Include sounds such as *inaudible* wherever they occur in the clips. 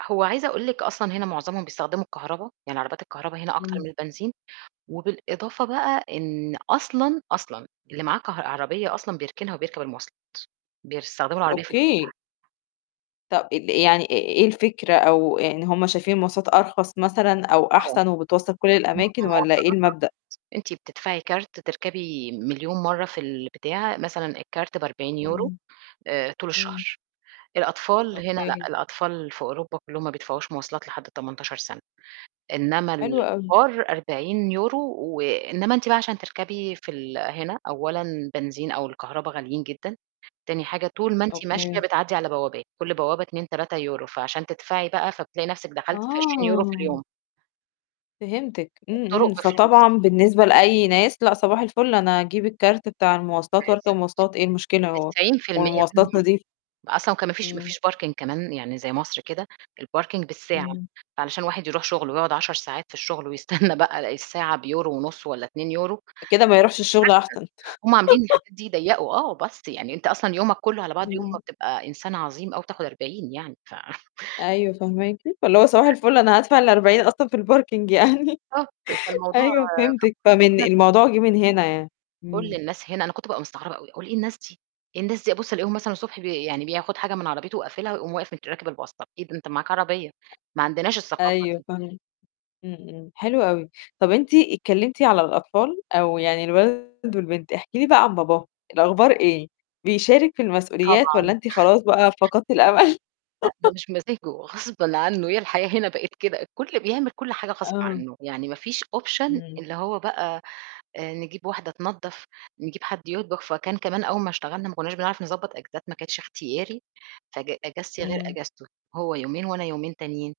هو عايزة أقول لِك أصلًا هنا معظمهم بيستخدموا الكهربا، يعني عربيات الكهربا هنا أكتر إمم. من البنزين وبالإضافة بقى إن أصلًا، أصلًا اللي معاه كه عربية أصلًا بيركنها وبيركب المواصلات، بيستخدموا العربية في الفُسح. أوكي طَب ال يعني إيه إيه الفكرة أو يعني هم شايفين المواصلات أرخص مثلًا أو آه. أحسن وبتوصّل كل الم الأماكن والّا إيه المواصلات المبدأ؟ أرخص، أنتِ بتدفعي كارت تركبي مليون مرّة في البتاعه مثلًا الكارت ب40€ إمم. آآ، طول إمم. الشهر الأطفال هنا لأ، أوكي. الأطفال في أوروبا كلّهم ما بيدفعوش مواصلات لحد 18 سَنة، إنّما حلو أوي. الكبار 40 يورو و إنّما أنتِ بقى عشان تركبي في ال هنا أولًا بنزين أو الكهربا غاليين جدًا، تاني حاجة طول ما أنتِ ماشية أوكي. بتعدّي على بوابات، كل بوابة 2،3€ فعشان تدفعي بقى فبتلاقي نَفْسِك دخلتِ في 20€ في آه. اليوم. فهمتِك إمم، الطُرق إمم، بفلوس. فطبعًا بالنسبة لأي ناس لأ صباح الفل أنا هاجيب الكارت بتاع المواصلات وأركب بالضبط. مواصلات إيه المشكلة هو 90% والمواصلات منهم نضيفة. أصلًا وكان ما فيش ما إمم. فيش parking كمان يعني زَي مصر كده، الparking بالساعة، إمم. فعلشان الواحد يروح شُغله ويقعُد 10 ساعات في الشُغل ويستنّى بقى الساعة بيورو ونُص والّا 2€ ده كده ما يروحش الشُغل *unintelligible* أحسن. هُم عاملين *laughs* الحاجات دي يضيّقوا آه، bus يعني أنت أصلًا يومك كلّه على بعضه يوم ما إمم. بتبقى إنسان عظيم أوي بتاخُد 40 يعني ف أيوه، فهماكِ فاللي هو صباح *unintelligible* الفل أنا هادفع ال40 أصلًا في الparking يعني، آه، بتل فالموضوع أيوه، فهمتِك فمن *unintelligible* الموضوع جِه من هنا يعني، كُلّ إمم. الناس هنا أنا كنت بقى مستغربة أوي، أقول إيه الناس دي إيه الناس دي أبُص ألاقيهم مثلًا الصبح بي يعني بياخُد حاجة من عربيته وقافلها ويقوم واقف مت راكب الbus طَب إيه ده ده أنت معاك عربية ما عندناش الثقافة أيوه دي. فاهمة. إمم، إمم، حلو أوي. طَب أنتِ اتكلّمتِ على الأطفال أو يعني الولد والبنت، احكي لي بقى عن باباهم، الأخبار إيه؟ بيشارِك في المسؤوليات والّا طبعًا. أنتِ خلاص بقى فقدتِ الأمل؟ لأ، ده *laughs* مش بمزاجه غصبًا عنّه، هي الحياة هنا بقت كده. الكل بيعمل كل حاجة غصب آه. عنّه يعني ما فيش option إمم. اللي هو بقى آآ، نجيب واحدة تنضّف، نجيب حد يطبخ، فكان كمان أول ما اشتغلنا ما كنّاش بنعرف نضبّط إجازات ما كانش إختياري فج إجازتي غير إمم. إجازته هو يومين وأنا يومين تانيين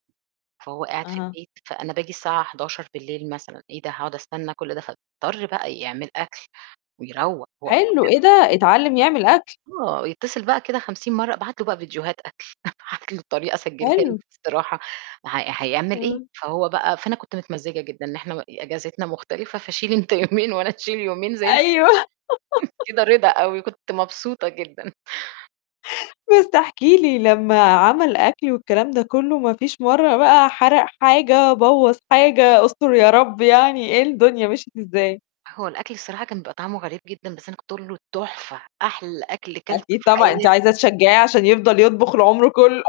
فهو قاعد في أها. البيت، فأنا بآجي الساعة 23:00 بالليل مثلًا إيه ده هاقعُد أستنّى كل ده فيضطر بقى يعمل أكل ويروّق. حلو *unintelligible* إيه ده؟! أتعلّم يعمل أكل. آه، يتصل بقى كده 50 مرّة، أبعت له بقى فيديوهات أكل، أبعت له الطريقة أسجّلها له حلو. بصراحة هي هيعمل إيه، آه. فهو بقى فأنا كنت متمزّجة جدًا إحنا م إجازتنا مختلفة فشيل أنت يومين وأنا أشيل يومين زَي الفل. أيوه. *laughs* كده رضا أوي كنت مبسوطة جدًا. بس احكي لي، لمّا عمل أكل والكلام ده كلّه ما فيش مرّة بقى حَرق حاجة، بوّظ حاجة أستُر يا رب يعني، إيه الدنيا مشيت إزاي؟ هو الأكل الصراحة كان بيبقى طعمه غريب جدًا، بس أنا كنت أقول له: "تحفة أحلى أكل كلته أكيد في طبعًا، أنتِ حياتي." عايزة تشجّعيه عشان يفضل يطبخ العُمر كلّه.